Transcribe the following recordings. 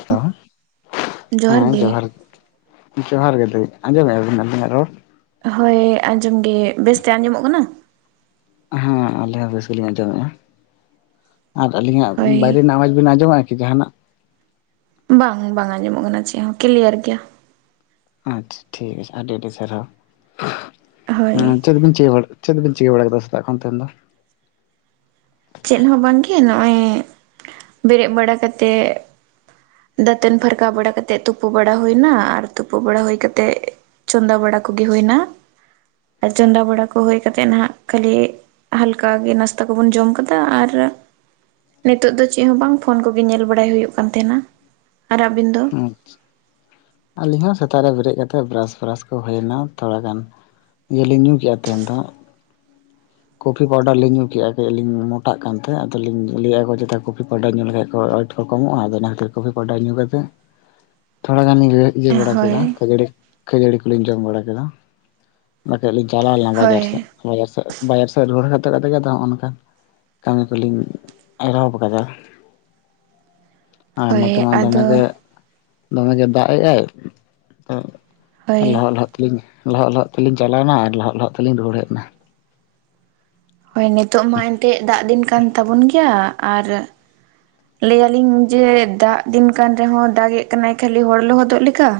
[unintelligible] ᱦᱮᱸ ᱡᱚᱦᱟᱨ ᱜᱮ, ᱡᱚᱦᱟᱨ ᱜᱮ ᱫᱟᱹᱭ ᱟᱸᱡᱚᱢᱮᱫ ᱟᱵᱤᱱ ᱟᱹᱞᱤᱧᱟᱜ ᱨᱚᱲ? ᱦᱳᱭ ᱟᱸᱡᱚᱢ ᱜᱮ ᱵᱮᱥᱛᱮ ᱟᱸᱡᱚᱢᱚᱜ ᱠᱟᱱᱟ, ᱦᱮᱸ ᱟᱞᱮ ᱦᱚᱸ ᱵᱮᱥ ᱜᱮᱞᱤᱧ ᱟᱸᱡᱚᱢᱮᱜᱼᱟ, ᱟᱫᱚ ᱟᱹᱞᱤᱧᱟᱜ ᱦᱳᱭ ᱵᱟᱭᱨᱮ ᱨᱮᱱᱟᱜ ᱟᱣᱟᱡᱽ ᱵᱤᱱ ᱟᱸᱡᱚᱢ ᱮᱫᱟ ᱠᱤ ᱡᱟᱦᱟᱱᱟᱜ? ᱵᱟᱝ ᱟ ᱵᱟᱝ ᱟᱸᱡᱚᱢᱚᱜ ᱠᱟᱱᱟ ᱪᱮᱫ ᱦᱚᱸ ᱠᱤᱞᱤᱭᱟᱨ ᱜᱮᱭᱟ, ᱟᱪᱪᱷᱟ ᱴᱷᱤᱠ ᱟᱪᱷᱮ ᱟᱹᱰᱤ ᱟᱹᱰᱤ ᱥᱟᱨᱦᱟᱣ, ᱦᱳᱭ ᱩᱸ ᱪᱮᱫ ᱵᱤᱱ ᱪᱮᱠᱟ ᱪᱮᱫ ᱵᱮᱱ ᱪᱤᱠᱟᱹ ᱵᱟᱲᱟ ᱠᱮᱫᱫᱟ ᱥᱮᱛᱟᱜ ᱠᱷᱚᱱ ᱛᱮᱦᱮᱧ ᱫᱚ? ᱪᱮᱫ ᱦᱚᱸ ᱵᱟᱝ ᱜᱮ ᱱᱚᱜᱼᱚᱭ ᱵᱮᱨᱮᱫ ᱵᱟᱲᱟ ᱠᱟᱛᱮᱫ ᱫᱟᱹᱛᱟᱹᱱ ᱯᱷᱟᱨᱠᱟ ᱵᱟᱲᱟ ᱠᱟᱛᱮᱫ ᱛᱩᱯᱩ ᱵᱟᱲᱟ ᱦᱩᱭᱱᱟ, ᱟᱨ ᱛᱩᱯᱩ ᱵᱟᱲᱟ ᱦᱩᱭ ᱠᱟᱛᱮᱫ ᱪᱚᱸᱫᱟ ᱵᱟᱲᱟ ᱠᱚᱜᱮ ᱦᱩᱭᱱᱟ᱾ ᱟᱨ ᱪᱚᱸᱫᱟ ᱵᱟᱲᱟ ᱠᱚ ᱦᱩᱭ ᱠᱟᱛᱮᱜ ᱱᱟᱦᱟᱜ ᱠᱷᱟᱹᱞᱤ ᱦᱟᱞᱠᱟ ᱜᱮ ᱱᱟᱥᱛᱟ ᱠᱚᱵᱚᱱ ᱡᱚᱢ ᱠᱟᱫᱟ, ᱛᱟ ᱟᱨ ᱱᱤᱛᱚᱜ ᱫᱚ ᱪᱮᱫ ᱦᱚᱸ ᱵᱟᱝ ᱯᱷᱳᱱ ᱠᱚᱜᱮ ᱧᱮᱞ ᱵᱟᱲᱟᱭ ᱦᱩᱭᱩᱜ ᱠᱟᱱ ᱛᱟᱦᱮᱱᱟ, ᱟᱨ ᱟᱵᱤᱱ ᱫᱚ? ᱟᱪᱪᱷᱟ ᱟᱹᱞᱤᱧ ᱦᱚᱸ ᱥᱮᱛᱟᱜ ᱨᱮ ᱵᱮᱨᱮᱫ ᱠᱟᱛᱮᱫ ᱵᱮᱨᱟᱥ ᱯᱷᱮᱨᱟᱥ ᱠᱚ ᱦᱩᱭᱱᱟ ᱛᱷᱚᱲᱟ ᱜᱟᱱ, ᱤᱭᱟᱹ ᱞᱤᱧ ᱧᱩ ᱠᱮᱜᱼᱟ ᱛᱮᱦᱮᱱ ᱫᱚ, ᱠᱚᱯᱷᱤ ᱯᱟᱣᱰᱟᱨ ᱞᱤᱧ ᱧᱩ ᱠᱮᱜᱼᱟ ᱡᱮ ᱟᱹᱞᱤᱧ ᱢᱚᱴᱟᱜ ᱠᱟᱱᱛᱮ ᱟᱫᱚ ᱞᱤᱧ ᱞᱟᱹᱭ ᱮᱫ ᱟᱠᱚ ᱪᱮᱛᱟ ᱠᱚᱯᱷᱤ ᱯᱟᱣᱰᱟᱨ ᱧᱩ ᱞᱮᱠᱷᱟᱱ ᱠᱚ ᱟᱹᱰ ᱠᱚᱢᱚᱜᱼᱟ ᱟᱫᱚ ᱚᱱᱟ ᱠᱷᱟᱹᱛᱤᱨ ᱠᱚᱯᱷᱤ ᱯᱟᱣᱰᱟᱨ ᱧᱩ ᱠᱟᱛᱮ ᱛᱷᱚᱲᱟ ᱜᱟᱱ ᱜᱮ ᱤᱭᱟᱹ ᱵᱟᱲᱟ ᱦᱳᱭ ᱠᱮᱫᱟ ᱠᱷᱟᱹᱡᱟᱲᱤ ᱠᱷᱟᱹᱡᱟᱹᱲᱤ ᱠᱚᱞᱤᱧ ᱡᱚᱢ ᱵᱟᱲᱟ ᱠᱮᱫᱟ, ᱵᱟᱠᱷᱟᱡ ᱞᱤᱧ ᱪᱟᱞᱟᱣ ᱞᱮᱱᱟ ᱵᱟᱡᱟᱨ ᱦᱳᱭ ᱥᱮᱫ ᱵᱟᱡᱟᱨ ᱥᱮᱫ ᱨᱮ, ᱵᱟᱡᱟᱨ ᱥᱮᱫ ᱨᱩᱣᱟᱹᱲ ᱦᱮᱡ ᱠᱟᱛᱮ ᱜᱮᱛᱚ ᱟᱫᱚ ᱱᱚᱜᱼᱚ ᱱᱚᱝᱠ ᱠᱟᱹᱢᱤ ᱠᱚᱞᱤᱧ ᱮᱛᱚᱦᱚᱵ ᱟᱠᱟᱫᱟ, ᱟᱨ ᱱᱚᱛᱮ ᱦᱳᱭ ᱢᱟ ᱫᱚᱢᱮᱜᱮ ᱟᱫᱚ ᱫᱚᱢᱮ ᱜᱮ ᱫᱟᱜ ᱮᱜ-ᱟᱭ ᱚᱜ ᱦᱳᱭ ᱞᱚᱦᱚᱫ ᱞᱚᱦᱚᱫ ᱛᱮ, ᱞᱤᱧ ᱞᱚᱦᱚᱫ ᱞᱚᱦᱚᱫ ᱛᱮᱞᱤᱧ ᱪᱟᱞᱟᱣᱱᱟ, ᱟᱨ ᱞᱚᱦᱚᱫ ᱞᱚᱦᱚᱫ ᱛᱮᱞᱤᱧ ᱨᱩᱣᱟᱹᱲ ᱦᱮᱡᱱᱟ᱾ ᱦᱳᱭ ᱱᱤᱛᱳᱜ ᱢᱟ ᱮᱱᱛᱮᱫ ᱫᱟᱜ ᱫᱤᱱ ᱠᱟᱱ ᱛᱟᱵᱚᱱ ᱜᱮᱭᱟ, ᱟᱨ ᱞᱟᱹᱭ ᱟᱞᱤᱧ ᱡᱮ ᱫᱟᱜ ᱫᱤᱱ ᱠᱟᱱ ᱨᱮᱦᱚᱸ ᱫᱟᱜ ᱮᱫ ᱠᱟᱱᱟᱭ ᱠᱷᱟᱹᱞᱤ ᱦᱚᱲ ᱞᱚᱦᱚᱫᱚᱜ ᱞᱮᱠᱟ᱾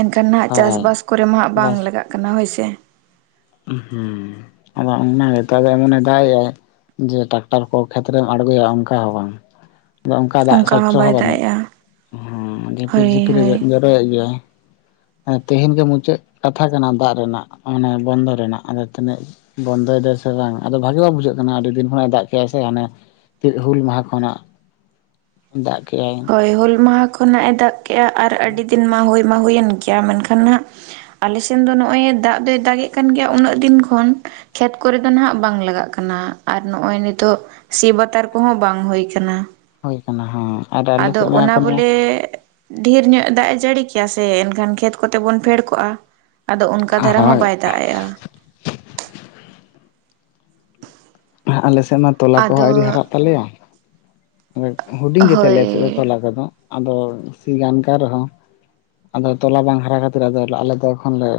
ᱮᱱᱠᱷᱟᱱ ᱱᱟᱦᱟᱜ ᱦᱳᱭ ᱪᱟᱥᱵᱟᱥ ᱠᱚᱨᱮ ᱢᱟᱜ ᱵᱟᱝ ᱵᱟᱥ ᱞᱟᱜᱟᱜ ᱠᱟᱱᱟ ᱦᱳᱭ ᱥᱮ᱾ ᱦᱩᱸ ᱟᱫᱚ ᱚᱱᱟᱜᱮ ᱛᱟᱦᱮ ᱢᱚᱱᱮ ᱫᱟᱜ ᱮᱭᱟᱭ ᱡᱮ ᱴᱟᱠᱴᱟᱨ ᱠᱚ ᱠᱷᱮᱛᱨᱮᱢ ᱟᱬᱜᱚᱭᱟ ᱚᱱᱠᱟ ᱦᱚᱸ ᱵᱟᱝ᱾ ᱟᱫᱚ ᱚᱱᱠᱟ ᱫᱟᱜ ᱥᱚᱪᱪᱟ ᱦᱚᱸ ᱵᱟᱭ ᱫᱟᱜ ᱵᱟᱹᱱᱩᱜ, ᱮᱜᱼᱟ ᱦᱩᱸ ᱡᱷᱤᱯᱤᱨ ᱡᱷᱤᱯᱤᱨ ᱮ ᱫᱮᱜ ᱦᱳᱭ ᱜᱮ ᱛᱮᱦᱮᱧ ᱜᱮ ᱢᱩᱪᱟᱹᱫ ᱠᱟᱛᱷᱟ ᱠᱟᱱᱟ ᱫᱟᱜ ᱨᱮᱱᱟᱜ ᱢᱟᱱᱮ ᱵᱚᱱᱫᱚ ᱨᱮᱱᱟᱜ ᱟᱫᱚ ᱛᱤᱱᱟᱹᱜ ᱵᱚᱱᱫᱚᱭ ᱫᱟ ᱥᱮ ᱵᱟᱝ ᱟᱫᱚ ᱵᱷᱟᱜᱤ ᱵᱟᱝ ᱵᱩᱡᱷᱟᱹᱜ ᱠᱟᱱᱟ ᱟᱹᱰᱤ ᱫᱤᱱ ᱠᱷᱚᱱᱟᱜ ᱮ ᱫᱟᱜ ᱠᱮᱫᱮᱜᱟᱭ ᱥᱮ ᱦᱟᱱᱮ ᱛᱤᱜ ᱦᱩᱞ ᱢᱟᱦᱟ ᱠᱷᱚᱱᱟᱜ ᱫᱟᱜ ᱠᱮᱫᱮᱜᱼᱟᱭ᱾ ᱦᱳᱭ ᱦᱩᱞ ᱢᱟᱦᱟ ᱠᱷᱚᱱᱟᱜ ᱮ ᱫᱟᱜ ᱠᱮᱫᱮᱜᱼᱟ ᱟᱨ ᱟᱹᱰᱤ ᱫᱤᱱ ᱢᱟ ᱦᱩᱭ ᱢᱟ ᱦᱩᱭᱮᱱ ᱜᱮᱭᱟ ᱢᱮᱱᱠᱷᱟᱱ ᱦᱟᱸᱜ ᱟᱞᱮ ᱥᱮᱱ ᱫᱚ ᱱᱚᱜᱼᱚᱭ ᱫᱟᱜ ᱫᱚᱭ ᱫᱟᱜ ᱮᱮᱫ ᱠᱟᱱ ᱜᱮᱭᱟ ᱩᱱᱟᱹᱜ ᱫᱤᱱ ᱠᱷᱚᱱ᱾ ᱠᱷᱮᱛ ᱠᱚᱨᱮ ᱫᱚ ᱱᱟᱦᱟᱜ ᱵᱟᱝ ᱞᱟᱜᱟᱜ ᱠᱟᱱᱟ ᱟᱨ ᱱᱚᱜᱼᱚᱭ ᱱᱤᱛᱚᱜ ᱥᱤ ᱵᱟᱛᱟᱨ ᱠᱚᱦᱚᱸ ᱵᱟᱝ ᱦᱩᱭ ᱠᱟᱱᱟ ᱦᱩᱭ ᱠᱟᱱᱟ ᱦᱮᱸ, ᱟᱨ ᱟᱞᱮ ᱟᱫᱚ ᱥᱮᱫ ᱢᱟ ᱚᱱᱟ ᱮᱠᱷᱚᱱᱳ ᱵᱚᱞᱮ ᱰᱷᱮᱨ ᱧᱚᱜ ᱫᱟᱜ-ᱮ ᱡᱟᱲᱤ ᱠᱮᱭᱟ ᱥᱮ ᱮᱱᱠᱷᱟᱱ ᱠᱷᱮᱛ ᱠᱚᱛᱮ ᱵᱚᱱ ᱯᱷᱮᱰ ᱠᱚᱜᱼᱟ ᱟᱫᱚ ᱚᱱᱠᱟ ᱫᱷᱟᱨᱟ ᱦᱚᱸ ᱦᱳᱭ ᱵᱟᱭ ᱫᱟᱜ ᱮᱜᱼᱟ ᱦᱮᱸ, ᱟᱞᱮ ᱥᱮᱫ ᱢᱟ ᱛᱚᱞᱟ ᱠᱚᱦᱚᱸ ᱟᱫᱚ ᱟᱣᱨᱤ ᱦᱟᱨᱟᱜ ᱛᱟᱞᱮᱭᱟ, ᱟᱫᱚ ᱦᱩᱰᱤᱧ ᱜᱮᱛᱟ ᱞᱮᱭᱟ ᱪᱮᱫ ᱫᱚ ᱦᱳᱭ ᱛᱚᱞᱟ ᱠᱚᱫᱚ ᱟᱫᱚ ᱥᱤ ᱜᱟᱱ ᱠᱟᱱ ᱨᱮᱦᱚᱸ ᱟᱫᱚ ᱛᱚᱞᱟ ᱵᱟᱝ ᱦᱟᱨᱟ ᱠᱷᱟᱛᱤᱨ ᱟᱫᱚ ᱟᱞᱮ ᱫᱚ ᱮᱠᱷᱚᱱ ᱞᱮ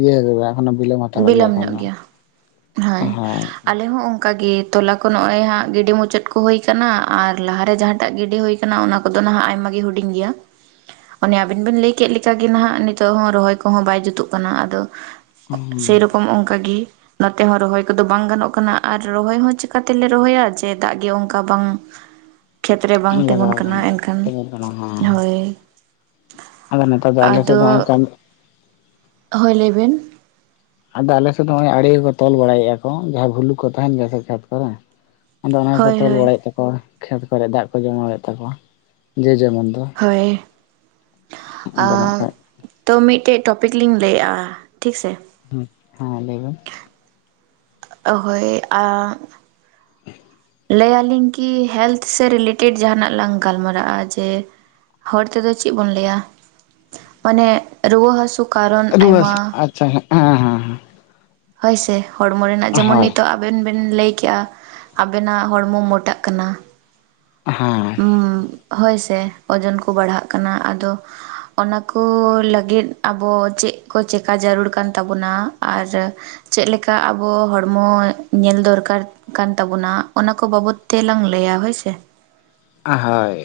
ᱤᱭᱟᱹ ᱠᱟᱫᱟ ᱚᱱᱟ ᱵᱤᱞᱚᱢ ᱦᱟᱛᱟᱲᱚᱜ ᱜᱮᱭᱟ ᱮᱠᱷᱚᱱ ᱫᱚ, ᱦᱳᱭ ᱟᱞᱮ ᱦᱚᱸ ᱚᱝᱠᱟᱟ ᱜᱮ ᱛᱚᱞᱟ ᱠᱚ ᱱᱚᱜᱼᱚᱭ ᱦᱟᱸᱜ ᱜᱤᱰᱤ ᱢᱩᱪᱟᱹᱫ ᱠᱚ ᱦᱩᱭ ᱠᱟᱱᱟ ᱟᱨ ᱞᱟᱦᱟᱨᱮ ᱡᱟᱦᱟᱸᱴᱟᱜ ᱜᱤᱰᱤ ᱦᱩᱭ ᱠᱟᱱᱟ, ᱚᱱᱟ ᱠᱚᱫᱚ ᱱᱟᱦᱟᱜ ᱟᱭᱢᱟ ᱜᱮ ᱦᱩᱰᱤᱧ ᱜᱮᱭᱟ ᱚᱱᱮ ᱟᱵᱤᱱ ᱵᱤᱱ ᱞᱟᱹᱭ ᱠᱮᱫ ᱞᱮᱠᱟᱜᱮ ᱱᱟᱦᱟᱜ ᱱᱤᱛᱚᱜ ᱦᱚᱸ ᱨᱚᱦᱚᱭ ᱠᱚᱦᱚᱸ ᱵᱟᱭ ᱡᱩᱛᱩᱜ ᱠᱟᱱᱟ ᱟᱫᱚ ᱥᱮᱨᱚᱠᱚᱢ ᱚᱝᱠᱟᱜᱤ ᱱᱚᱛᱮ ᱦᱚᱸ ᱨᱚᱦᱚᱭ ᱠᱚᱫᱚ ᱵᱟᱝ ᱜᱟᱱᱚᱜ ᱠᱟᱱᱟ ᱟᱨ ᱨᱚᱦᱚᱭ ᱦᱚᱸ ᱪᱮᱠᱟᱛᱮᱞᱮ ᱨᱚᱦᱚᱭᱟ ᱡᱮ ᱫᱟᱜ ᱜᱮ ᱚᱝᱠᱟ ᱵᱟᱝ ᱠᱷᱮᱛ ᱨᱮ ᱵᱟᱝ ᱛᱤᱸᱜᱩᱱ ᱞᱟᱜᱟᱣ ᱠᱟᱱᱟ ᱜᱟᱱᱟᱜ ᱮᱱᱠᱷᱟᱱ ᱛᱮᱜᱳᱱ ᱠᱟᱱᱟ ᱦᱮᱸ ᱦᱳᱭ ᱟᱫᱚ ᱱᱮᱛᱟᱨ ᱫᱚ ᱟᱞᱮ ᱥᱮᱫ ᱟᱫᱚ ᱫᱚ ᱱᱚᱜ-ᱚᱭ ᱠᱟᱹᱢᱤ ᱦᱳᱭ ᱞᱟᱹᱭᱵᱮᱱ ᱟᱫᱚ ᱟᱞᱮᱥᱮᱫ ᱫᱚ ᱦᱚᱸᱜᱼᱚᱭ ᱟᱲᱮ ᱠᱚ ᱠᱚ ᱛᱚᱞ ᱵᱟᱲᱟᱭᱮᱜᱼᱟ ᱠᱚ ᱡᱟᱦᱟᱸ ᱵᱷᱩᱞᱩᱠ ᱠᱚ ᱛᱟᱦᱮᱱ ᱜᱮᱭᱟ ᱥᱮ ᱠᱷᱮᱛ ᱠᱚᱨᱮ ᱟᱫᱚ ᱚᱱᱟ ᱜᱮᱠᱚ ᱦᱳᱭ ᱛᱚᱞ ᱦᱳᱭ ᱵᱟᱲᱟᱭᱮᱫ ᱛᱟᱠᱚᱣᱟ ᱠᱷᱮᱛ ᱠᱚᱨᱮ ᱫᱟᱜ ᱠᱚ ᱡᱚᱢᱟᱣᱮᱫ ᱛᱟᱠᱚᱣᱟ ᱡᱮ ᱡᱮᱢᱚᱱ ᱫᱚ ᱦᱳᱭ ᱟᱫᱚ ᱱᱟᱜ ᱠᱷᱟᱡ ᱛᱚ ᱢᱤᱫᱴᱮᱡ ᱴᱚᱯᱤᱠ ᱞᱤᱧ ᱞᱟᱹᱭᱮᱜᱼᱟ ᱴᱷᱤᱠᱥᱮ ᱦᱩᱸ ᱦᱮᱸ ᱞᱟᱹᱭᱢᱮ ᱚᱦᱳᱭ ᱟᱹᱻ ᱞᱟᱹᱭ ᱟᱹᱞᱤᱧ ᱠᱤ ᱦᱮᱞᱛᱷ ᱥᱮ ᱨᱤᱞᱮᱴᱮᱰ ᱡᱟᱦᱱᱟᱜ ᱞᱟᱝ ᱜᱟᱞᱢᱟᱨᱟᱜᱼᱟ ᱡᱮ ᱦᱚᱲ ᱛᱮᱫᱚ ᱪᱮᱫ ᱵᱚᱱ ᱞᱟᱹᱭᱟ ᱢᱟᱱᱮ ᱨᱩᱣᱟᱹ ᱦᱟᱹᱥᱩ ᱠᱟᱨᱚᱱ ᱨᱩᱣᱟᱹ ᱟᱭᱢᱟ ᱦᱟᱥᱩ, ᱟᱪᱪᱷᱟ ᱦᱮᱸ ᱦᱮᱸ ᱦᱮᱸ ᱦᱳᱭᱥᱮ ᱦᱚᱲᱢᱚ ᱨᱮᱱᱟᱜ ᱡᱮᱢᱚᱱ ᱦᱳᱭ ᱱᱤᱛᱚᱜ ᱟ ᱟᱵᱮᱱ ᱵᱮᱱ ᱞᱟᱹᱭᱠᱮᱜᱼᱟ ᱟᱵᱮᱱᱟᱜ ᱦᱚᱲᱢᱚ ᱢᱚᱴᱟᱜ ᱠᱟᱱᱟ ᱦᱮᱸ ᱦᱩᱸ, ᱦᱳᱭᱥᱮ ᱳᱡᱚᱱ ᱠᱚ ᱵᱟᱲᱦᱟᱜ ᱠᱟᱱᱟ ᱟᱫᱚ ᱚᱱᱟ ᱠᱚ ᱞᱟᱹᱜᱤᱫ ᱟᱵᱚ ᱪᱮᱫ ᱠᱚ ᱪᱮᱠᱟ ᱡᱟᱹᱨᱩᱲ ᱠᱟᱱ ᱛᱟᱵᱚᱱᱟ ᱟᱨ ᱪᱮᱫ ᱞᱮᱠᱟ ᱟᱵᱚ ᱦᱚᱲᱢᱚ ᱧᱮᱞ ᱫᱚᱨᱠᱟᱨ ᱠᱟᱱ ᱛᱟᱵᱚᱱᱟ ᱚᱱᱟ ᱠᱚ ᱵᱟᱵᱚᱛ ᱛᱮᱞᱟᱝ ᱞᱟᱹᱭᱟ ᱦᱳᱭᱥᱮ᱾ ᱟᱦᱟᱭ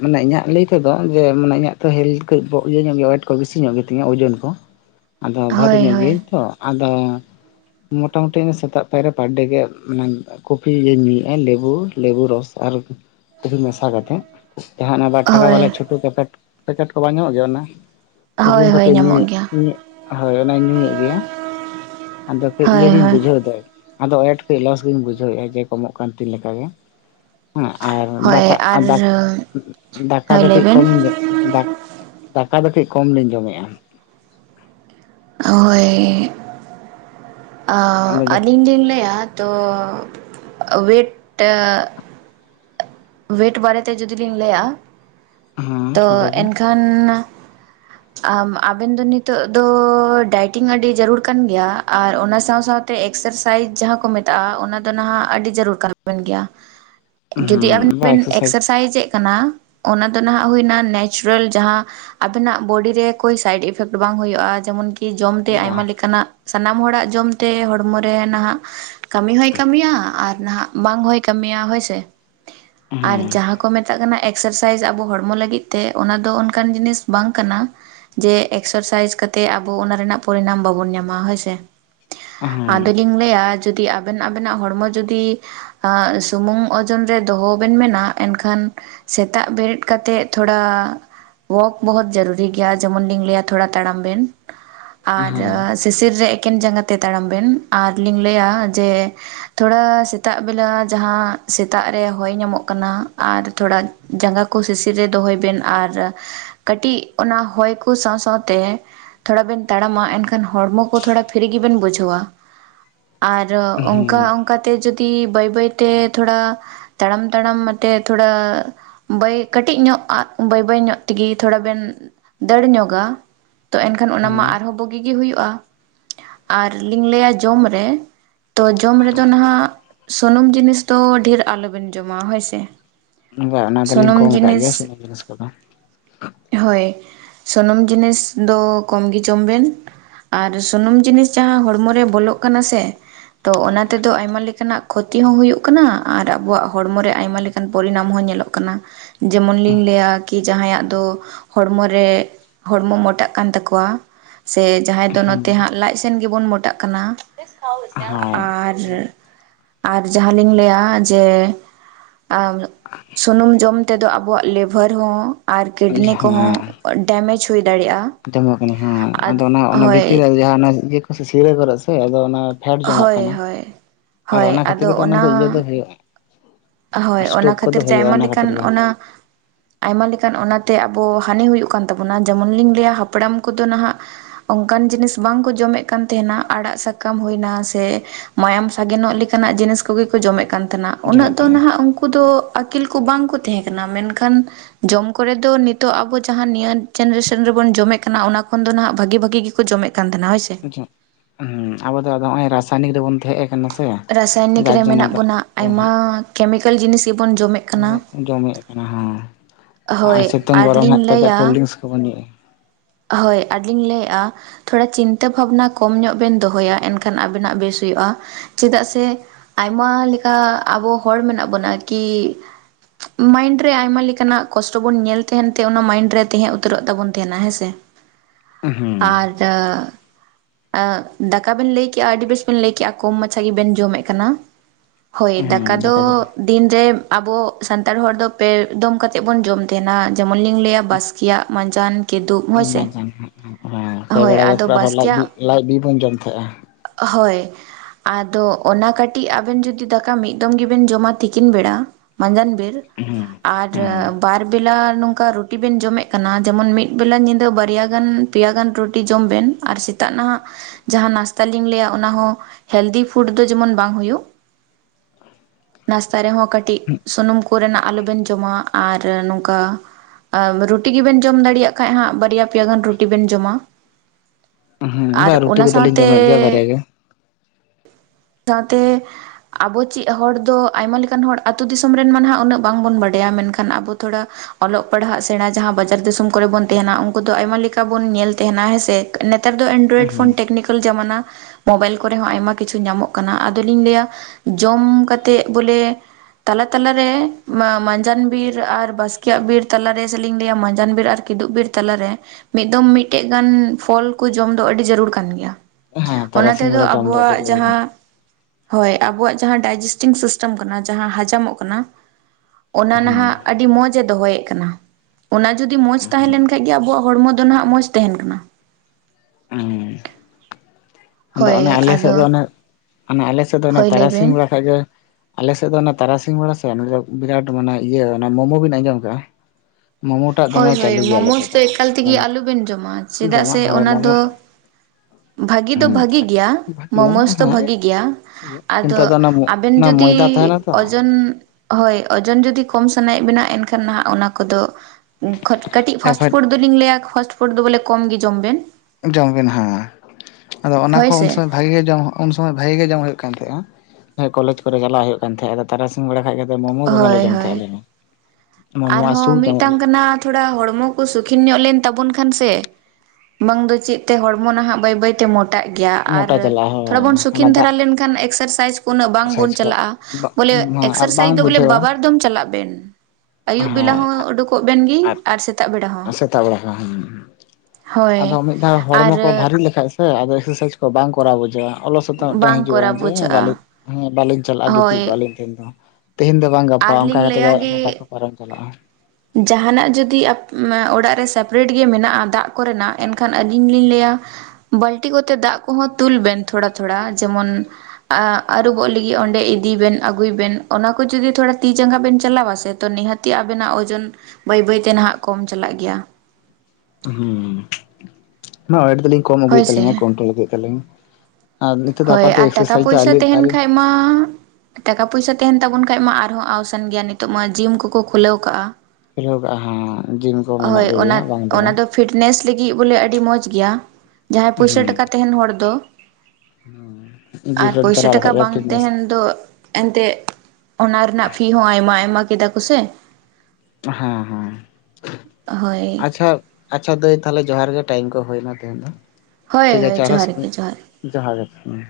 ᱢᱟᱱᱮ ᱤᱧᱟᱹᱜ ᱞᱟᱹᱭ ᱛᱮᱫᱚ ᱡᱮ ᱢᱟᱱᱮ ᱤᱧᱟᱹᱜ ᱛᱚ ᱦᱮᱞᱛᱷ ᱠᱟᱹᱡ ᱫᱚ ᱤᱭᱟᱹ ᱧᱚᱜ ᱜᱮᱭᱟ ᱚᱭᱮᱴ ᱠᱚ ᱵᱮᱥᱤ ᱧᱚᱜ ᱜᱮᱛᱤᱧᱟ ᱳᱡᱚᱱ ᱠᱚ ᱟᱫᱚ ᱵᱷᱟᱹᱜᱮ ᱦᱳᱭ ᱧᱚᱜ ᱦᱳᱭ ᱜᱤᱭᱟᱹᱧ ᱛᱚ, ᱟᱫᱚ ᱢᱚᱴᱟᱢᱩᱴᱤ ᱥᱮᱛᱟᱜ ᱯᱟᱭᱨᱮ ᱯᱟᱨᱰᱮ ᱜᱮ ᱢᱟᱱᱮ ᱠᱚᱯᱷᱤ ᱞᱤᱧ ᱧᱩᱭᱮᱜᱼᱟ ᱞᱮᱵᱩ ᱞᱮᱵᱩ ᱨᱚᱥ ᱟᱨ ᱠᱚᱯᱷᱤ ᱢᱮᱥᱟ ᱠᱟᱛᱮᱫ, ᱦᱚᱜᱱᱚᱣᱟ ᱵᱟᱨ ᱴᱟᱠᱟ ᱦᱳᱭ ᱵᱟᱞᱟ ᱪᱷᱳᱴᱳ ᱯᱮᱠᱮᱴ ᱠᱚ ᱵᱟᱝ ᱧᱟᱢᱚᱜ ᱜᱮᱭᱟ, ᱚᱱᱟ ᱦᱳᱭ ᱩᱨᱩᱢ ᱦᱳᱭ ᱠᱟᱛᱮ ᱧᱟᱢᱚᱜ ᱧᱩᱭᱮᱫ ᱜᱮᱭᱟ ᱧᱩᱭᱮᱫ ᱦᱳᱭ ᱚᱱᱟᱧ ᱧᱩᱭᱮᱫ ᱜᱮᱭᱟ᱾ ᱟᱫᱚ ᱠᱟᱹᱡ ᱤᱭᱟᱹ ᱦᱳᱭ ᱜᱤᱧ ᱦᱳᱭ ᱵᱩᱡᱷᱟᱹᱣ ᱫᱟ᱾ ᱟᱫᱚ ᱟᱴ ᱠᱟᱹᱡ ᱞᱚᱥ ᱜᱤᱧ ᱵᱩᱡᱷᱟᱹᱣᱮᱫᱼᱟ ᱡᱮ ᱠᱚᱢᱚᱜ ᱠᱟᱱ ᱛᱤᱧ ᱞᱮᱠᱟ ᱜᱮ ᱦᱮᱸ ᱟᱨ ᱫᱟᱠᱟ ᱟᱨ ᱫᱟᱠᱟ ᱫᱟᱠᱟ ᱦᱳᱭ ᱫᱚ ᱞᱟᱹᱭ ᱠᱟᱹᱡ ᱵᱮᱱ ᱠᱚᱢ ᱧᱚᱜ ᱫᱟᱠ ᱫᱟᱠᱟ ᱫᱚ ᱠᱟᱺᱡ ᱠᱚᱢ ᱞᱤᱧ ᱡᱚᱢᱮᱜᱼᱟ ᱦᱳᱭ ᱟ ᱟᱫᱚ ᱦᱮᱸ ᱟᱹᱞᱤᱧ ᱞᱤᱧ ᱞᱟᱹᱭᱟ ᱛᱚ ᱣᱮᱴ ᱚᱳᱭᱮᱴ ᱵᱟᱨᱮᱛᱮ ᱡᱩᱫᱤ ᱞᱤᱧ ᱞᱟᱹᱭᱟ᱾ ᱛᱚ ᱞᱟᱹᱭ ᱵᱮᱱ ᱮᱱᱠᱷᱟᱱ ᱟᱢ ᱟᱵᱮᱱ ᱫᱚ ᱱᱤᱛᱚᱜ ᱫᱚ ᱰᱟᱭᱴᱤᱝ ᱟᱹᱰᱤ ᱡᱟᱹᱨᱩᱲ ᱠᱟᱱ ᱜᱮᱭᱟ᱾ ᱟᱨ ᱚᱱᱟ ᱥᱟᱶ ᱥᱟᱶᱛᱮ ᱛᱮ ᱮᱠᱥᱟᱨᱥᱟᱭᱤᱡᱽ ᱡᱟᱦᱟᱸ ᱠᱚ ᱢᱮᱛᱟᱜᱼᱟ, ᱚᱱᱟ ᱫᱚ ᱱᱟᱦᱟᱜ ᱟᱹᱰᱤ ᱡᱟᱹᱨᱩᱲ ᱠᱟᱱᱵᱤᱱ ᱜᱮᱭᱟ᱾ [inaudible] ᱡᱩᱫᱤ ᱟᱵᱤᱱ ᱵᱤᱱ ᱮᱠᱥᱟᱨᱥᱟᱭᱤᱡ ᱮᱫ ᱠᱟᱱᱟ ᱚᱱᱟ ᱫᱚ ᱱᱟᱦᱟᱜ ᱦᱩᱭᱱᱟ ᱱᱮᱪᱟᱨᱮᱞ ᱡᱟᱦᱟᱸ ᱟᱵᱤᱱᱟᱜ ᱵᱚᱰᱤᱨᱮ ᱠᱳᱭ ᱥᱟᱭᱤᱰ ᱤᱯᱷᱮᱠᱴ ᱵᱟᱝ ᱦᱳᱭᱳᱜᱼᱟ ᱡᱮᱢᱚᱱ ᱠᱤ ᱡᱚᱢᱛᱮ ᱵᱟ ᱟᱭᱢᱟ ᱞᱮᱠᱟᱱᱟᱜ ᱥᱟᱱᱟᱢ ᱦᱚᱲᱟᱜ ᱡᱚᱢᱛᱮ ᱦᱚᱲᱢᱚ ᱨᱮ ᱱᱟᱦᱟᱜ ᱠᱟᱹᱢᱤ ᱦᱚᱸᱭ ᱠᱟᱹᱢᱤᱭᱟ ᱟᱨ ᱱᱟᱜ ᱵᱟᱝ ᱦᱚᱸᱭ ᱠᱟᱹᱢᱤᱭᱟ ᱦᱳᱭᱥᱮ ᱟᱨ ᱦᱮᱸ ᱡᱟᱦᱟᱸ ᱠᱚ ᱢᱮᱛᱟᱜ ᱠᱟᱱᱟ᱾ ᱮᱠᱥᱟᱨᱥᱟᱭᱤᱡᱽ ᱟᱵᱚ ᱦᱚᱲᱢᱚ ᱞᱟᱹᱜᱤᱫ ᱛᱮ ᱚᱱᱟ ᱫᱚ ᱚᱱᱠᱟᱱ ᱡᱤᱱᱤᱥ ᱵᱟᱝ ᱠᱟᱱᱟ, ᱡᱮ ᱮᱠᱥᱟᱨᱥᱟᱭᱤᱡ ᱠᱟᱛᱮ ᱟᱵᱚ ᱚᱱᱟ ᱨᱮᱱᱟᱜ ᱯᱚᱨᱤᱱᱟᱢ ᱵᱟᱵᱚᱱ ᱧᱟᱢᱟ ᱦᱳᱭᱥᱮ ᱮᱦᱮ ᱟᱫᱚᱞᱤᱧ ᱞᱟᱹᱭᱟ᱾ ᱡᱩᱫᱤ ᱟᱵᱮᱱ ᱟᱵᱮᱱᱟᱜ ᱦᱚᱲᱢᱚ ᱡᱩᱫᱤ ᱥᱩᱢᱩᱝ ᱳᱡᱳᱱ ᱨᱮ ᱫᱚᱦᱚ ᱵᱮᱱ ᱢᱮᱱᱟ, ᱮᱱᱠᱷᱟᱱ ᱥᱮᱛᱟᱜ ᱵᱮᱨᱮᱫ ᱠᱟᱛᱮᱜ ᱛᱷᱚᱲᱟ, ᱚᱠ ᱵᱚᱦᱚᱛ ᱡᱟᱹᱨᱩᱨᱤ ᱜᱮᱭᱟ ᱡᱮᱢᱚᱱ ᱞᱤᱧ ᱞᱟᱹᱭᱟ ᱛᱷᱚᱲᱟ ᱛᱟᱲᱟᱢ ᱵᱮᱱ, ᱟᱨ ᱦᱮᱸ ᱥᱤᱥᱤᱨ ᱨᱮ ᱮᱠᱮᱱ ᱡᱟᱸᱜᱟ ᱛᱮ ᱛᱟᱲᱟᱢ ᱵᱮᱱ, ᱟᱨᱞᱤᱧ ᱞᱟᱹᱭᱟ ᱡᱮ ᱛᱷᱚᱲᱟ ᱥᱮᱛᱟᱜ ᱵᱮᱞᱟ ᱡᱟᱦᱟᱸ ᱥᱮᱛᱟᱜ ᱨᱮ ᱦᱚᱭ ᱧᱟᱢᱚᱜ ᱠᱟᱱᱟ ᱟᱨ ᱛᱷᱚᱲᱟ ᱡᱟᱸᱜᱟ ᱠᱚ ᱥᱤᱥᱤᱨ ᱨᱮ ᱫᱚᱦᱚᱭ ᱵᱮᱱ, ᱟᱨ ᱠᱟᱹᱴᱤᱜ ᱚᱱᱟ ᱦᱚᱭ ᱠᱚ ᱥᱟᱶ ᱥᱟᱶᱛᱮ ᱛᱷᱚᱲᱟ ᱵᱮᱱ ᱛᱟᱲᱟᱢᱟ ᱮᱱᱠᱷᱟᱱ ᱦᱚᱲᱢᱚ ᱠᱚ ᱛᱷᱚᱲᱟ ᱯᱷᱤᱨᱤ ᱜᱮᱵᱮᱱ ᱵᱩᱡᱷᱟᱹᱣᱟ᱾ ᱟᱨ ᱚᱝᱠᱟ ᱦᱮᱸ ᱚᱝᱠᱟᱛᱮ ᱡᱩᱫᱤ ᱵᱟᱹᱭ ᱵᱟᱹᱭᱛᱮ ᱛᱷᱚᱲᱟ ᱛᱟᱲᱟᱢ ᱛᱟᱲᱟᱢ ᱢᱟᱯᱮ ᱛᱷᱚᱲᱟ ᱵᱟᱹᱭ ᱠᱟᱹᱴᱤᱡ ᱧᱚᱜ ᱟ ᱵᱟᱹᱭ ᱵᱟᱹᱭ ᱧᱚᱜ ᱛᱮᱜᱮ ᱛᱷᱚᱲᱟ ᱵᱮᱱ ᱫᱟᱹᱲ ᱧᱚᱜᱟ᱾ ᱛᱚ ᱮᱱᱠᱷᱟᱱ ᱚᱱᱟ ᱢᱟ ᱦᱮᱸ ᱟᱨᱦᱚᱸ ᱵᱩᱜᱤ ᱜᱮ ᱦᱩᱭᱩᱜᱼᱟ᱾ ᱟᱨ ᱞᱤᱧ ᱞᱟᱹᱭᱟ ᱡᱚᱢ ᱨᱮ ᱛᱚ ᱡᱚᱢ ᱨᱮᱫᱚ ᱱᱟᱦᱟᱜ ᱥᱩᱱᱩᱢ ᱡᱤᱱᱤᱥ ᱫᱚ ᱰᱷᱮᱨ ᱟᱞᱚᱵᱤᱱ ᱡᱚᱢᱟ ᱦᱳᱭ ᱥᱮ ᱵᱟ, ᱚᱱᱟ ᱫᱚᱞᱤᱧ ᱥᱩᱱᱩᱢ ᱠᱚᱢ ᱟᱠᱟᱜ ᱜᱮᱭᱟ ᱡᱤᱱᱤᱥ ᱥᱩᱱᱩᱢ ᱡᱤᱱᱤᱥ ᱠᱚᱫᱚ ᱦᱳᱭ ᱥᱩᱱᱩᱢ ᱡᱤᱱᱤᱥ ᱫᱚ ᱠᱚᱢᱜᱮ ᱡᱚᱢ ᱵᱮᱱ᱾ ᱟᱨ ᱥᱩᱱᱩᱢ ᱡᱤᱱᱤᱥ ᱡᱟᱦᱟᱸ ᱦᱚᱲᱢᱚ ᱨᱮ ᱵᱚᱞᱚᱜ ᱠᱟᱱᱟ ᱥᱮ ᱛᱚ ᱚᱱᱟ ᱛᱮᱫᱚ ᱟᱭᱢᱟ ᱞᱮᱠᱟᱱᱟᱜ ᱠᱷᱚᱛᱤ ᱦᱚᱸ ᱦᱩᱭᱩᱜ ᱠᱟᱱᱟ, ᱟᱨ ᱟᱵᱚᱣᱟᱜ ᱦᱚᱲᱢᱚᱨᱮ ᱟᱭᱢᱟ ᱞᱮᱠᱟᱱ ᱯᱚᱨᱤᱱᱟᱢ ᱦᱚᱸ ᱧᱮᱞᱚᱜ ᱠᱟᱱᱟ᱾ ᱡᱮᱢᱚᱱ ᱞᱤᱧ ᱞᱟᱹᱭᱟ ᱠᱤ ᱡᱟᱦᱟᱸᱭᱟᱜ ᱫᱚ ᱦᱚᱲᱢᱚ ᱨᱮ ᱦᱚᱲᱢᱚ ᱢᱚᱴᱟᱜ ᱠᱟᱱ ᱛᱟᱠᱚᱣᱟ᱾ ᱥᱮ ᱡᱟᱦᱟᱸᱭ ᱫᱚ ᱱᱚᱛᱮ ᱦᱟᱸᱜ ᱞᱟᱡ ᱥᱮᱱ ᱜᱮᱵᱚᱱ ᱢᱚᱴᱟᱜ ᱠᱟᱱᱟ᱾ ᱦᱳᱭ [unintelligible] ᱟᱨ ᱟᱨ ᱡᱟᱦᱟᱸᱞᱤᱧ ᱞᱟᱹᱭᱟ ᱡᱮ ᱟᱨ ᱥᱩᱱᱩᱢ ᱡᱚᱢ ᱛᱮᱫᱚ ᱟᱵᱚᱣᱟᱜ ᱞᱮᱵᱷᱟᱨ ᱦᱚᱸ ᱟᱨ ᱠᱤᱰᱱᱤ ᱠᱚᱦᱚᱸ ᱰᱮᱢᱮᱡᱽ ᱦᱩᱭ ᱫᱟᱲᱮᱭᱟᱜᱼᱟ ᱡᱚᱢᱚᱜ ᱠᱟᱱᱟ ᱦᱟᱸᱜ ᱟᱨ ᱟᱫᱚ ᱚᱱᱟ ᱚᱱᱟ ᱦᱳᱭ ᱵᱷᱤᱛᱤᱨ ᱨᱮ ᱡᱟᱦᱟᱸ ᱚᱱᱟ ᱤᱭᱟᱹ ᱠᱚ ᱥᱤᱨᱟᱹ ᱠᱚᱨᱮ ᱥᱮ ᱟᱫᱚ ᱚᱱᱟ ᱯᱷᱮᱰ ᱡᱚᱝᱟᱜ ᱦᱳᱭ ᱠᱟᱱᱟ ᱦᱳᱭ ᱟᱨ ᱦᱳᱭ ᱚᱱᱟ ᱠᱷᱟᱹᱛᱤᱨ ᱟᱫᱚ ᱫᱚ ᱚᱱᱟ ᱫᱚ ᱤᱭᱟᱹ ᱫᱚ ᱦᱩᱭᱩᱜᱼᱟ᱾ ᱦᱳᱭ ᱚᱱᱟ ᱥᱴᱳᱠ ᱠᱷᱟᱹᱛᱤᱨ ᱠᱚᱫᱚ ᱛᱮ ᱟᱭᱢᱟ ᱦᱩᱭᱩᱜᱼᱟ ᱚᱱᱟ ᱞᱮᱠᱟᱱ ᱠᱷᱟᱹᱛᱤᱨ ᱜᱮ ᱚᱱᱟ ᱟᱭᱢᱟ ᱞᱮᱠᱟᱱ ᱚᱱᱟᱛᱮ ᱟᱵᱚ ᱦᱟᱹᱱᱤ ᱦᱩᱭᱩᱜ ᱠᱟᱱ ᱛᱟᱵᱚᱱᱟ ᱡᱮᱢᱚᱱ ᱞᱤᱧ ᱞᱟᱹᱭᱟ [unintelligible] ᱦᱟᱯᱲᱟᱢ ᱠᱚᱫᱚ ᱱᱟᱦᱟᱜ ᱚᱱᱠᱟᱱ ᱡᱤᱱᱤᱥ ᱵᱟᱝᱠᱚ ᱡᱚᱢᱮᱫ ᱠᱟᱱ ᱛᱟᱦᱮᱱᱟ ᱟᱲᱟᱜ ᱥᱟᱠᱟᱢ ᱦᱩᱭᱱᱟ ᱥᱮ ᱢᱟᱭᱟᱢ ᱥᱟᱜᱮᱱᱚᱜ ᱞᱮᱠᱟᱱᱟᱜ ᱡᱤᱱᱤᱥ ᱠᱚᱜᱮ ᱠᱚ ᱡᱚᱢᱮᱫ ᱠᱟᱱ ᱛᱟᱦᱮᱱᱟ ᱩᱱᱟᱹᱜ ᱡᱚᱢᱮᱫ ᱫᱚ ᱛᱟᱦᱮᱸ ᱱᱟᱦᱟᱜ ᱩᱱᱠᱩ ᱫᱚ ᱟᱹᱠᱤᱞ ᱠᱚ ᱵᱟᱝᱠᱚ ᱛᱟᱦᱮᱸ ᱠᱟᱱᱟ ᱢᱮᱱᱠᱷᱟᱱ ᱡᱚᱢ ᱠᱚᱨᱮ ᱫᱚ ᱱᱤᱛᱚᱜ ᱟᱵᱚ ᱡᱟᱦᱟᱸ ᱱᱤᱭᱟᱹ ᱡᱮᱱᱮᱨᱮᱥᱟᱱ ᱨᱮᱵᱚᱱ ᱡᱚᱢᱮᱜ ᱠᱟᱱᱟ ᱚᱱᱟ ᱠᱷᱚᱱ ᱫᱚ ᱱᱟᱜ ᱵᱷᱟᱹᱜᱤ ᱵᱷᱟᱹᱜᱤ ᱜᱮ ᱡᱚᱢᱮᱫ ᱠᱟᱱ ᱛᱟᱦᱮᱱᱟ ᱦᱳᱭ ᱥᱮ᱾ ᱦᱚᱸ ᱟᱵᱚ ᱫᱚ ᱟᱫᱚ ᱱᱚᱜᱼᱚᱭ ᱨᱟᱥᱟᱭᱚᱱᱤᱠ ᱨᱮᱵᱚᱱ ᱦᱮᱡ ᱠᱟᱱᱟ ᱥᱮ ᱨᱟᱥᱟᱭᱚᱱᱤᱠ ᱡᱟᱨ ᱨᱮ ᱢᱮᱱᱟᱜ ᱡᱚᱱᱱᱚ ᱫᱚ ᱵᱚᱱᱟ᱾ ᱟᱭᱢᱟ ᱠᱮᱢᱤᱠᱮᱞ ᱡᱤᱱᱤᱥ ᱜᱮᱵᱚᱱ ᱡᱚᱢᱮᱫ ᱠᱟᱱᱟ ᱡᱚᱢᱮᱫ ᱠᱟᱱᱟ ᱦᱮᱸ ᱟᱨ ᱦᱳᱭ ᱥᱤᱛᱩᱝ ᱜᱚᱨᱚᱢ ᱟᱨᱞᱤᱧ ᱦᱮᱡ ᱠᱟᱛᱮᱫ ᱞᱟᱹᱭᱟ ᱠᱳᱞ ᱰᱨᱤᱝᱠᱤ᱾ᱥ ᱠᱚᱵᱚᱱ ᱧᱩᱭᱼᱟ ᱦᱳᱭ ᱟᱹᱫᱤᱧ [unintelligible] ᱞᱟᱹᱭ ᱮᱫᱼᱟ᱾ ᱛᱷᱚᱲᱟ ᱪᱤᱱᱛᱟᱹ ᱵᱷᱟᱵᱱᱟ ᱠᱚᱢ ᱧᱚᱜ ᱵᱤᱧ ᱫᱚᱦᱚᱭᱟ᱾ ᱮᱱᱠᱷᱟᱱ ᱟᱹᱵᱤᱱᱟᱜ ᱵᱮᱥ ᱦᱩᱭᱩᱜᱼᱟ᱾ ᱪᱮᱫᱟᱜ ᱥᱮ, ᱟᱭᱢᱟ ᱞᱮᱠᱟ ᱟᱵᱚ ᱦᱚᱲ ᱢᱮᱱᱟᱜ ᱵᱚᱱᱟ, ᱟᱨᱠᱤ ᱢᱟᱭᱤᱱᱰ ᱨᱮ ᱟᱭᱢᱟ ᱞᱮᱠᱟᱱᱟᱜ ᱠᱚᱥᱴᱚ ᱵᱚᱱ ᱧᱮᱞ ᱛᱟᱸᱦᱮᱱ ᱛᱮ ᱚᱱᱟ ᱢᱟᱭᱤᱱᱰ ᱨᱮ ᱛᱟᱦᱮᱸ ᱩᱛᱟᱹᱨᱚᱜ ᱛᱟᱵᱚᱱ ᱛᱟᱦᱮᱱᱟ ᱦᱮᱸᱥᱮ? ᱦᱮᱸ ᱟᱨ ᱡᱟᱜ ᱮᱸ ᱫᱟᱠᱟ ᱵᱤᱱ ᱞᱟᱹᱭ ᱠᱮᱫᱼᱟ ᱟᱹᱰᱤ ᱵᱮᱥ ᱵᱤᱱ ᱞᱟᱹᱭ ᱠᱮᱫ-ᱟ ᱠᱚᱢ ᱢᱟᱪᱷᱟ ᱜᱮᱵᱤᱱ ᱡᱚᱢᱮᱫ ᱠᱟᱱᱟ᱾ ᱦᱳᱭ ᱫᱟᱠᱟ ᱦᱮᱸ ᱫᱚ ᱡᱚᱢ ᱫᱤᱱ ᱨᱮ ᱟᱵᱚ ᱥᱟᱱᱛᱟᱲ ᱦᱚᱲ ᱫᱚ ᱯᱮ ᱫᱚᱢ ᱠᱟᱛᱮᱫ ᱵᱚᱱ ᱡᱚᱢ ᱛᱟᱸᱦᱮᱱᱟ ᱡᱮᱢᱚᱱ ᱞᱤᱧ ᱞᱟᱹᱭᱟ ᱵᱟᱥᱠᱮ ᱠᱤᱭᱟᱜ, ᱢᱟᱡᱟᱱ, ᱠᱤᱫᱩᱵᱽ ᱦᱳᱭ [inaudible] ᱯᱮ ᱵᱮᱲᱟ ᱜᱮ ᱟᱫᱚ ᱟᱨᱦᱚᱸ ᱞᱟᱡ ᱵᱟᱥᱠᱮᱭᱟᱜ ᱵᱤ ᱞᱟᱡ ᱵᱤ ᱵᱚᱱ ᱡᱚᱢ ᱛᱟᱸᱦᱮᱫ-ᱟ᱾ ᱦᱳᱭ ᱟᱫᱚ ᱚᱱᱟ ᱠᱟᱹᱴᱤᱡ ᱟᱵᱤᱱ ᱡᱩᱫᱤ ᱫᱟᱠᱟ ᱢᱤᱫ ᱫᱚᱢ ᱜᱮᱵᱤᱱ ᱡᱚᱢᱟ ᱛᱤᱠᱤᱱ ᱵᱮᱲᱟ ᱢᱟᱡᱟᱱ ᱵᱮᱨ ᱦᱮᱸ ᱟᱨ ᱵᱟᱨ ᱵᱮᱞᱟ ᱱᱚᱝᱠᱟ ᱨᱩᱴᱤ ᱵᱮᱱ ᱡᱚᱢᱮᱫ ᱠᱟᱱᱟ ᱡᱮᱢᱚᱱ ᱢᱤᱫ ᱵᱮᱞᱟ ᱧᱤᱫᱟᱹ ᱵᱟᱹ ᱯᱮᱭᱟ ᱜᱟᱱ ᱯᱮᱭᱟ ᱜᱟᱱ ᱨᱩᱴᱤ ᱡᱚᱢ ᱵᱤᱱ, ᱟᱨ ᱥᱮᱛᱟᱜ ᱱᱟᱦᱟᱜ ᱡᱟᱦᱟᱸ ᱱᱟᱥᱛᱟ ᱞᱤᱧ ᱞᱟᱹᱭᱟ, ᱚᱱᱟ ᱦᱚᱸ ᱦᱮᱞᱫᱤ ᱯᱷᱩᱰ ᱫᱚ ᱡᱮᱢᱚᱱ ᱵᱟᱝ ᱦᱩᱭᱩᱜ, [unintelligible] ᱱᱟᱥᱛᱟ ᱨᱮᱦᱚᱸ ᱠᱟᱹᱴᱤᱡ ᱥᱩᱱᱩᱢ ᱠᱚᱨᱮ ᱱᱟᱜ ᱟᱞᱚ ᱵᱤᱱ ᱡᱚᱢᱟ ᱟᱨ ᱱᱚᱝᱠᱟ ᱨᱩᱴᱤ ᱜᱮᱵᱤᱱ ᱡᱚᱢ ᱫᱟᱲᱮᱭᱟᱜ ᱠᱷᱟᱭ ᱦᱟᱸᱜ ᱵᱟᱨᱭᱟ ᱯᱮᱭᱟ ᱜᱟᱱ ᱨᱩᱴᱤ ᱵᱮᱱ ᱡᱚᱢᱟᱹ ᱵᱟᱝ ᱨᱩᱴᱤ ᱠᱚᱫᱚ ᱞᱤᱧ ᱡᱚᱢᱮᱫ ᱜᱮᱭᱟ ᱵᱟᱨᱭᱟ ᱜᱮ᱾ ᱡᱟᱣᱛᱮ ᱟᱵᱚ ᱪᱮᱫ ᱦᱚᱲ ᱫᱚ ᱟᱭᱢᱟ ᱞᱮᱠᱟᱱ ᱦᱚᱲ ᱟᱛᱳ ᱫᱤᱥᱚᱢ ᱨᱮᱱ ᱢᱟ ᱦᱟᱸᱜ ᱩᱱᱟᱹᱜ ᱵᱟᱝᱵᱚᱱ ᱵᱟᱰᱟᱭᱟ ᱢᱮᱱᱠᱷᱟᱱ ᱟᱵᱚ ᱛᱷᱚᱲᱟ ᱚᱞᱚᱜ ᱯᱟᱲᱦᱟᱜ ᱥᱮᱸᱬᱟ ᱡᱟᱦᱟᱸ ᱵᱟᱡᱟᱨ ᱫᱤᱥᱚᱢ ᱠᱚᱨᱮ ᱵᱚᱱ ᱛᱮᱦᱮᱱᱟ, ᱩᱱ ᱠᱚᱫᱚ ᱟᱭᱢᱟ ᱞᱮᱠᱟ ᱵᱚᱱ ᱧᱮᱞ ᱛᱟᱦᱮᱱᱟ ᱦᱮᱸᱥᱮ ᱱᱮᱛᱟᱨ ᱫᱚ ᱮᱱᱰᱨᱚᱭᱮᱰ ᱦᱮᱸ ᱯᱷᱳᱱ ᱴᱮᱠᱱᱤᱠᱮᱞ ᱡᱟᱢᱟᱱᱟ᱾ ᱢᱳᱵᱟᱭᱤᱞ ᱠᱚᱨᱮ ᱦᱚᱸ ᱟᱭᱢᱟ ᱠᱤᱪᱷᱩ ᱧᱟᱢᱚᱜ ᱠᱟᱱᱟ ᱟᱫᱚᱞᱤᱧ ᱞᱟᱹᱭᱟ ᱡᱚᱢ ᱠᱟᱛᱮᱫ ᱵᱚᱞᱮ ᱛᱟᱞᱟ ᱛᱟᱞᱟᱨᱮ ᱢᱟ ᱢᱟᱡᱟᱱ ᱵᱤᱨ ᱟᱨ ᱵᱟᱥᱠᱮᱭᱟᱜ ᱵᱮᱨ ᱛᱟᱞᱟᱨᱮ ᱥᱮ ᱞᱤᱧ ᱞᱟᱹᱭᱟ ᱢᱟᱡᱟᱱ ᱵᱮᱨ ᱟᱨ ᱠᱤᱫᱩᱵ ᱵᱤᱨ ᱛᱟᱞᱟᱨᱮ ᱢᱤᱫ ᱫᱚᱢ ᱢᱤᱫᱴᱮᱡ ᱜᱟᱱ ᱯᱷᱚᱞ ᱠᱚ ᱡᱚᱢ ᱫᱚ ᱟᱹᱰᱤ ᱡᱟᱹᱨᱩᱲ ᱠᱟᱱ ᱜᱮᱭᱟ ᱦᱮᱸ ᱚᱱᱟ ᱛᱟᱨᱟᱥᱤᱧ ᱛᱮᱫᱚ ᱵᱮᱲᱟ ᱡᱚᱢ ᱫᱚ ᱟᱹᱰᱤ ᱟᱵᱚᱣᱟᱜ ᱡᱟᱹᱨᱩᱲ ᱦᱮᱸ ᱡᱟᱦᱟᱸ ᱦᱳᱭ ᱟᱵᱚᱣᱟᱜ ᱡᱟᱦᱟᱸ ᱰᱟᱭᱡᱮᱥᱴᱤᱝ ᱥᱤᱥᱴᱮᱢ ᱠᱟᱱᱟ᱾ ᱡᱟᱦᱟᱸ ᱦᱟᱡᱟᱢᱚᱜ ᱠᱟᱱᱟ᱾ ᱚᱱᱟ ᱱᱟᱦᱟᱜ ᱟᱹᱰᱤ ᱢᱚᱸᱡᱽ ᱮ ᱫᱚᱦᱚᱭᱮᱫ ᱠᱟᱱᱟ᱾ ᱚᱱᱟ ᱡᱩᱫᱤ ᱢᱚᱸᱡᱽ ᱛᱟᱦᱮᱸ ᱞᱮᱱ ᱠᱷᱟᱱ ᱦᱚᱲᱢᱚ ᱫᱚ ᱱᱟᱜ ᱢᱚᱸᱡᱽ ᱛᱟᱸᱦᱮᱱ ᱠᱟᱱᱟ᱾ ᱦᱮᱸ ᱟᱫᱚ ᱦᱳᱭ ᱚᱱᱮ ᱟᱞᱮ ᱥᱮᱫ ᱟᱫᱚ ᱫᱚ ᱚᱱᱮ ᱚᱱᱮ ᱟᱞᱮ ᱥᱮᱫ ᱫᱚ ᱚᱱᱮ ᱦᱳᱭ ᱞᱟᱹᱭ ᱛᱟᱨᱟᱥᱤᱧ ᱵᱮᱱ ᱵᱟᱲᱟ ᱠᱷᱟᱡ ᱜᱮ ᱟᱞᱮ ᱥᱮᱫ ᱫᱚ ᱚᱱᱟ ᱛᱟᱨᱟᱥᱤᱧ ᱵᱮᱲᱟ ᱥᱮᱫ ᱫᱚ ᱵᱤᱨᱟᱴ ᱢᱟᱱᱮ ᱤᱭᱟᱹ ᱚᱱᱟ ᱢᱳᱢᱳ ᱵᱤᱱ ᱟᱸᱡᱚᱢ ᱟᱠᱟᱜᱼᱟ᱾ ᱢᱳᱢᱳ ᱴᱟᱜ ᱦᱳᱭ ᱫᱚᱢᱮ ᱦᱳᱭ ᱪᱟᱹᱞᱩ ᱜᱮᱭᱟ ᱟᱞᱮ ᱥᱮᱫ ᱢᱳᱢᱳᱥ ᱫᱚ ᱦᱟᱸᱜ ᱮᱠᱟᱞ ᱛᱮᱜᱮ ᱟᱞᱚᱵᱮᱱ ᱡᱚᱢᱟ [inaudible] ᱪᱮᱫᱟᱜ ᱡᱚᱢᱟᱜ ᱥᱮ ᱦᱳᱭ ᱚᱱᱟ ᱢᱟᱢᱳ ᱫᱚ [inaudible] ᱵᱷᱟᱹᱜᱤ ᱫᱚ ᱵᱷᱟᱹᱜᱤ ᱜᱮᱭᱟ ᱢᱳᱢᱳᱡᱽ ᱫᱚ ᱦᱮᱸ ᱵᱷᱟᱹᱜᱤ ᱜᱮᱭᱟ ᱠᱤᱱᱛᱩ ᱟᱫᱚ ᱚᱱᱟ ᱟᱵᱮᱱ ᱚᱱᱟ ᱡᱩᱫᱤ ᱢᱚᱭᱫᱟ ᱛᱟᱦᱮᱱᱟ ᱛᱚ ᱳᱡᱚᱱ ᱦᱳᱭ ᱳᱡᱚᱱ ᱡᱩᱫᱤ ᱠᱚᱢ ᱥᱟᱱᱟᱭᱮᱫ ᱵᱤᱱᱟ ᱮᱱᱠᱷᱟᱱ ᱱᱟᱦᱟᱜ ᱚᱱᱟ ᱠᱚᱫᱚ ᱠᱟᱹᱴᱤᱡ ᱯᱷᱟᱥᱴ ᱮᱵᱷᱚᱭᱮᱰ ᱯᱷᱩᱰ ᱫᱚ ᱞᱤᱧ ᱞᱟᱹᱭᱟ ᱯᱷᱟᱥᱴ ᱯᱷᱩᱰ ᱫᱚ ᱠᱚᱢ ᱜᱮ ᱡᱚᱢ ᱵᱮᱱ᱾ ᱡᱚᱢ ᱵᱤᱱ ᱱᱟᱦᱟᱜ ᱟᱫᱚ ᱚᱱᱟ ᱦᱳᱭ ᱠᱚ ᱩᱱ ᱥᱮ ᱥᱚᱢᱚᱭ ᱵᱷᱟᱜᱮ ᱜᱮ ᱡᱚᱢ ᱩᱱ ᱥᱚᱢᱚᱭ ᱵᱷᱟᱜᱮ ᱜᱮ ᱡᱚᱢ ᱦᱩᱭᱩᱜ ᱠᱟᱱ ᱛᱟᱦᱮᱜ-ᱟ ᱠᱚᱞᱮᱡᱽ ᱠᱚᱨᱮ ᱪᱟᱞᱟᱜ ᱦᱩᱭᱩᱜ ᱠᱟᱱ ᱛᱟᱦᱮᱜ-ᱟ ᱟᱫᱚ ᱛᱟᱨᱟᱥᱤᱧ ᱵᱮᱲᱟ ᱠᱷᱟ ᱟᱫᱚ ᱢᱳᱢᱳ ᱫᱚᱢᱮᱞᱮ ᱦᱳᱭ ᱡᱚᱢ ᱛᱟᱦᱮᱸ ᱦᱳᱭ ᱞᱟᱹᱭᱢᱮ ᱟᱨᱦᱚᱸ ᱢᱤᱫᱴᱟᱝ ᱠᱟᱱᱟ ᱛᱷᱚᱲᱟ ᱦᱚᱲᱢᱚ ᱠᱚ ᱥᱩᱠᱷᱤᱱ ᱧᱚᱜ ᱞᱮᱱ ᱛᱟᱵᱚᱱ ᱠᱷᱟᱱ ᱥᱮ ᱵᱟᱝ ᱫᱚ ᱪᱮᱫ ᱛᱮ ᱦᱚᱲᱢᱚ ᱱᱟᱦᱟᱜ ᱵᱟᱹᱭ ᱵᱟᱹᱭ ᱛᱚ ᱢᱚᱴᱟᱜ ᱜᱮᱭᱟ ᱟᱨ ᱢᱚᱴᱟ ᱪᱟᱞᱟᱜᱼᱟ ᱛᱷᱚᱲᱟ ᱦᱳᱭ ᱵᱚᱱ ᱚᱱᱟ ᱥᱩᱠᱷᱤᱱ ᱫᱟᱜ ᱫᱷᱟᱨᱟ ᱞᱮᱱᱠᱷᱟᱱ ᱮᱠᱥᱟᱨᱥᱟᱭᱤᱡᱽ ᱩᱱᱟᱹᱜ ᱵᱟᱝ ᱵᱚᱱ ᱥᱟᱭᱤᱡ ᱠᱚ ᱪᱟᱞᱟᱜ-ᱟ ᱵᱚᱞᱮ ᱟᱨ ᱵᱟᱝ ᱮᱠᱥᱟᱨᱥᱟᱭᱤᱡᱽ ᱫᱚ ᱵᱚᱞᱮ ᱵᱩᱡᱷᱟᱹᱣᱟ ᱵᱟᱵᱟᱨ ᱫᱚ ᱪᱟᱞᱟᱜ ᱵᱮᱱ ᱟᱹᱭᱩᱵ ᱵᱮᱞᱟ ᱦᱚᱸ ᱩᱰ ᱟᱯ ᱟᱪᱪᱷᱟ ᱛᱟᱞᱦᱮ ᱢᱟ ᱦᱳᱭ ᱟᱫᱚ ᱢᱤᱫ ᱫᱷᱟᱣ ᱟᱨ ᱦᱚᱲᱢᱚ ᱠᱚ ᱵᱷᱟᱹᱨᱤ ᱞᱮᱠᱷᱟᱡ ᱥᱮ ᱟᱫᱚ ᱮᱠᱥᱥᱟᱭᱤᱡ ᱠᱚ ᱵᱟᱝ ᱠᱚᱨᱟᱣ ᱵᱩᱡᱷᱟᱹᱣᱟ ᱚᱞᱚᱥ ᱥᱚᱛᱟ ᱢᱤᱫᱴᱟᱝ ᱵᱟᱝ ᱦᱤᱡᱩᱜ-ᱟ ᱠᱚᱨᱟᱣ ᱡᱮ ᱵᱩᱡᱷᱟᱹᱜᱼᱟ ᱵᱟᱹᱞᱤ ᱵᱟᱹᱞᱤᱧ ᱪᱟᱞᱟᱜ-ᱟ ᱜᱤᱛᱤᱡ ᱦᱳᱭ ᱠᱚᱜ-ᱟ ᱟᱹᱞᱤᱧ ᱛᱮᱦᱮᱱ ᱫᱚ᱾ ᱛᱮᱦᱮᱧ ᱫᱚ ᱵᱟᱝ ᱜᱟᱯᱟ ᱚᱱᱠᱟ ᱟᱨᱞᱤᱧ ᱠᱟᱛᱮᱫ ᱞᱟᱹᱭᱟ ᱜᱮ ᱱᱮᱰᱟ ᱠᱚ ᱯᱟᱨᱚᱢ ᱪᱟᱞᱟᱜ-ᱟ ᱡᱟᱦᱟᱱᱟᱜ ᱡᱩᱫᱤ ᱟᱯ-ᱮ ᱚᱲᱟᱜ ᱨᱮ ᱥᱟᱵᱯᱨᱮᱴ ᱜᱮ ᱢᱮᱱᱟᱜ-ᱟ ᱫᱟᱜ ᱠᱚᱨᱮᱱᱟᱜ ᱮᱱᱠᱷᱟᱱ ᱟᱹᱞᱤᱧ ᱞᱤᱧ ᱞᱟᱹᱭᱟ᱾ ᱵᱟ. ᱞᱴᱤ ᱠᱚᱛᱮ ᱫᱟᱜ ᱠᱚᱦᱚᱸ ᱫᱩᱞ ᱵᱮᱱ ᱛᱷᱚᱲᱟ ᱛᱷᱚᱲᱟ ᱡᱮᱢᱚᱱ ᱮ ᱟᱨᱩᱵᱚᱜ ᱞᱟᱹᱜᱤᱫ ᱚᱸᱰᱮ ᱤᱫᱤ ᱵᱮᱱ ᱟᱹᱜᱩᱭ ᱵᱮᱱ ᱚᱱᱟᱠᱚ ᱡᱚᱫᱤ ᱛᱷᱚᱲᱟ ᱛᱤ ᱡᱟᱸᱜᱟ ᱵᱮᱱ ᱪᱟᱞᱟ ᱟᱥᱮ ᱛᱚ ᱱᱤᱦᱟᱹᱛ ᱛᱮ ᱟᱵᱮᱱᱟᱜ ᱳᱡᱚᱱ ᱵᱟᱹᱭ ᱵᱟᱹᱭᱛᱮ ᱱᱟᱦᱟᱜ ᱠᱚᱢ ᱪᱟᱞᱟᱜ ᱜᱮᱭᱟ ᱦᱮᱸ ᱱᱚᱜ-ᱚᱭ ᱫᱚᱞᱤᱧ ᱠᱚᱢ ᱦᱳᱭ ᱟᱹᱜᱩᱭᱮᱫ ᱥᱮ ᱛᱟᱹᱞᱤᱧᱟ ᱠᱚᱱᱴᱨᱳᱞ ᱟᱹᱜᱩᱭᱮᱫ ᱛᱟᱹᱞᱤᱧᱟ᱾ ᱟ ᱱᱤᱛᱚᱜ ᱫᱚ ᱟᱯᱟᱛᱮ ᱮᱠᱥᱟᱨᱥᱟᱭᱤᱡ ᱟᱞᱤᱧ ᱟᱞᱤᱧ᱾ ᱢᱟᱻᱻ ᱴᱟᱠᱟ ᱯᱚᱭᱥᱟ ᱛᱟᱦᱮᱱ ᱛᱟᱵᱚᱱ ᱠᱷᱟᱡ ᱢᱟ ᱟᱨᱦᱚᱸ ᱟᱣᱥᱟᱱ ᱜᱮᱭᱟ ᱱᱤᱛᱚᱜ ᱢᱟ ᱡᱤᱢ ᱠᱚᱠᱚ ᱠᱷᱩᱞᱟᱹᱣ ᱟᱠᱟᱜ-ᱟ᱾ ᱠᱷᱩᱞᱟᱹᱶ ᱠᱟᱜ ᱦᱟᱜ ᱡᱤᱢ᱾ ᱠᱚ ᱢᱮᱱᱟᱜ ᱦᱳᱭ ᱚᱱᱟ ᱜᱮᱭᱟ ᱵᱟᱝ ᱚᱱᱟ ᱵᱟᱝ ᱫᱚ ᱯᱷᱤᱴᱱᱮᱥ ᱞᱟᱹᱜᱤᱫ ᱵᱚᱞᱮ ᱟᱹᱰᱤ ᱢᱚᱸᱡ ᱜᱮᱭᱟ ᱡᱟᱦᱟᱸᱭ ᱯᱩᱭᱥᱟᱹ ᱦᱩᱸ ᱴᱟᱠᱟ ᱛᱟᱦᱮᱱ ᱦᱚᱲ ᱫᱚ ᱟᱨ ᱡᱤᱢ ᱨᱮᱢ ᱯᱚᱭᱥᱟ ᱪᱟᱞᱟᱣ ᱴᱟᱠᱟ ᱞᱮᱠᱷᱟᱡ ᱜᱮ ᱵᱟᱝ ᱯᱷᱤᱴᱱᱮᱥ ᱛᱟᱦᱮᱱ ᱫᱚ ᱮᱱᱛᱮ ᱚᱱᱟ ᱨᱮᱱᱟᱜ ᱯᱷᱤ ᱦᱚᱸ ᱟᱭᱢᱟ ᱟᱭᱢᱟ ᱠᱮᱫᱟ ᱠᱚᱥᱮ ᱦᱮᱸ ᱦᱮᱸ ᱦᱳᱭ ᱟᱪᱪᱷᱟ ᱟᱪᱪᱷᱟ ᱫᱳ ᱛᱟᱦᱞᱮ ᱡᱚᱦᱟᱨ ᱜᱮ ᱴᱟᱭᱤᱢ ᱠᱚ ᱦᱩᱭᱱᱟ ᱛᱮᱦᱮᱧ ᱫᱚ ᱦᱳᱭ ᱴᱷᱤᱠ ᱦᱳᱭ ᱟᱪᱷᱮ ᱟᱨᱦᱚᱸ ᱡᱚᱦᱟᱨ ᱥᱚᱢᱚᱭ ᱜᱮ ᱡᱚᱦᱟᱨ ᱜᱮ᱾ ᱡᱚᱦᱟᱨ ᱜᱮ ᱦᱮᱸ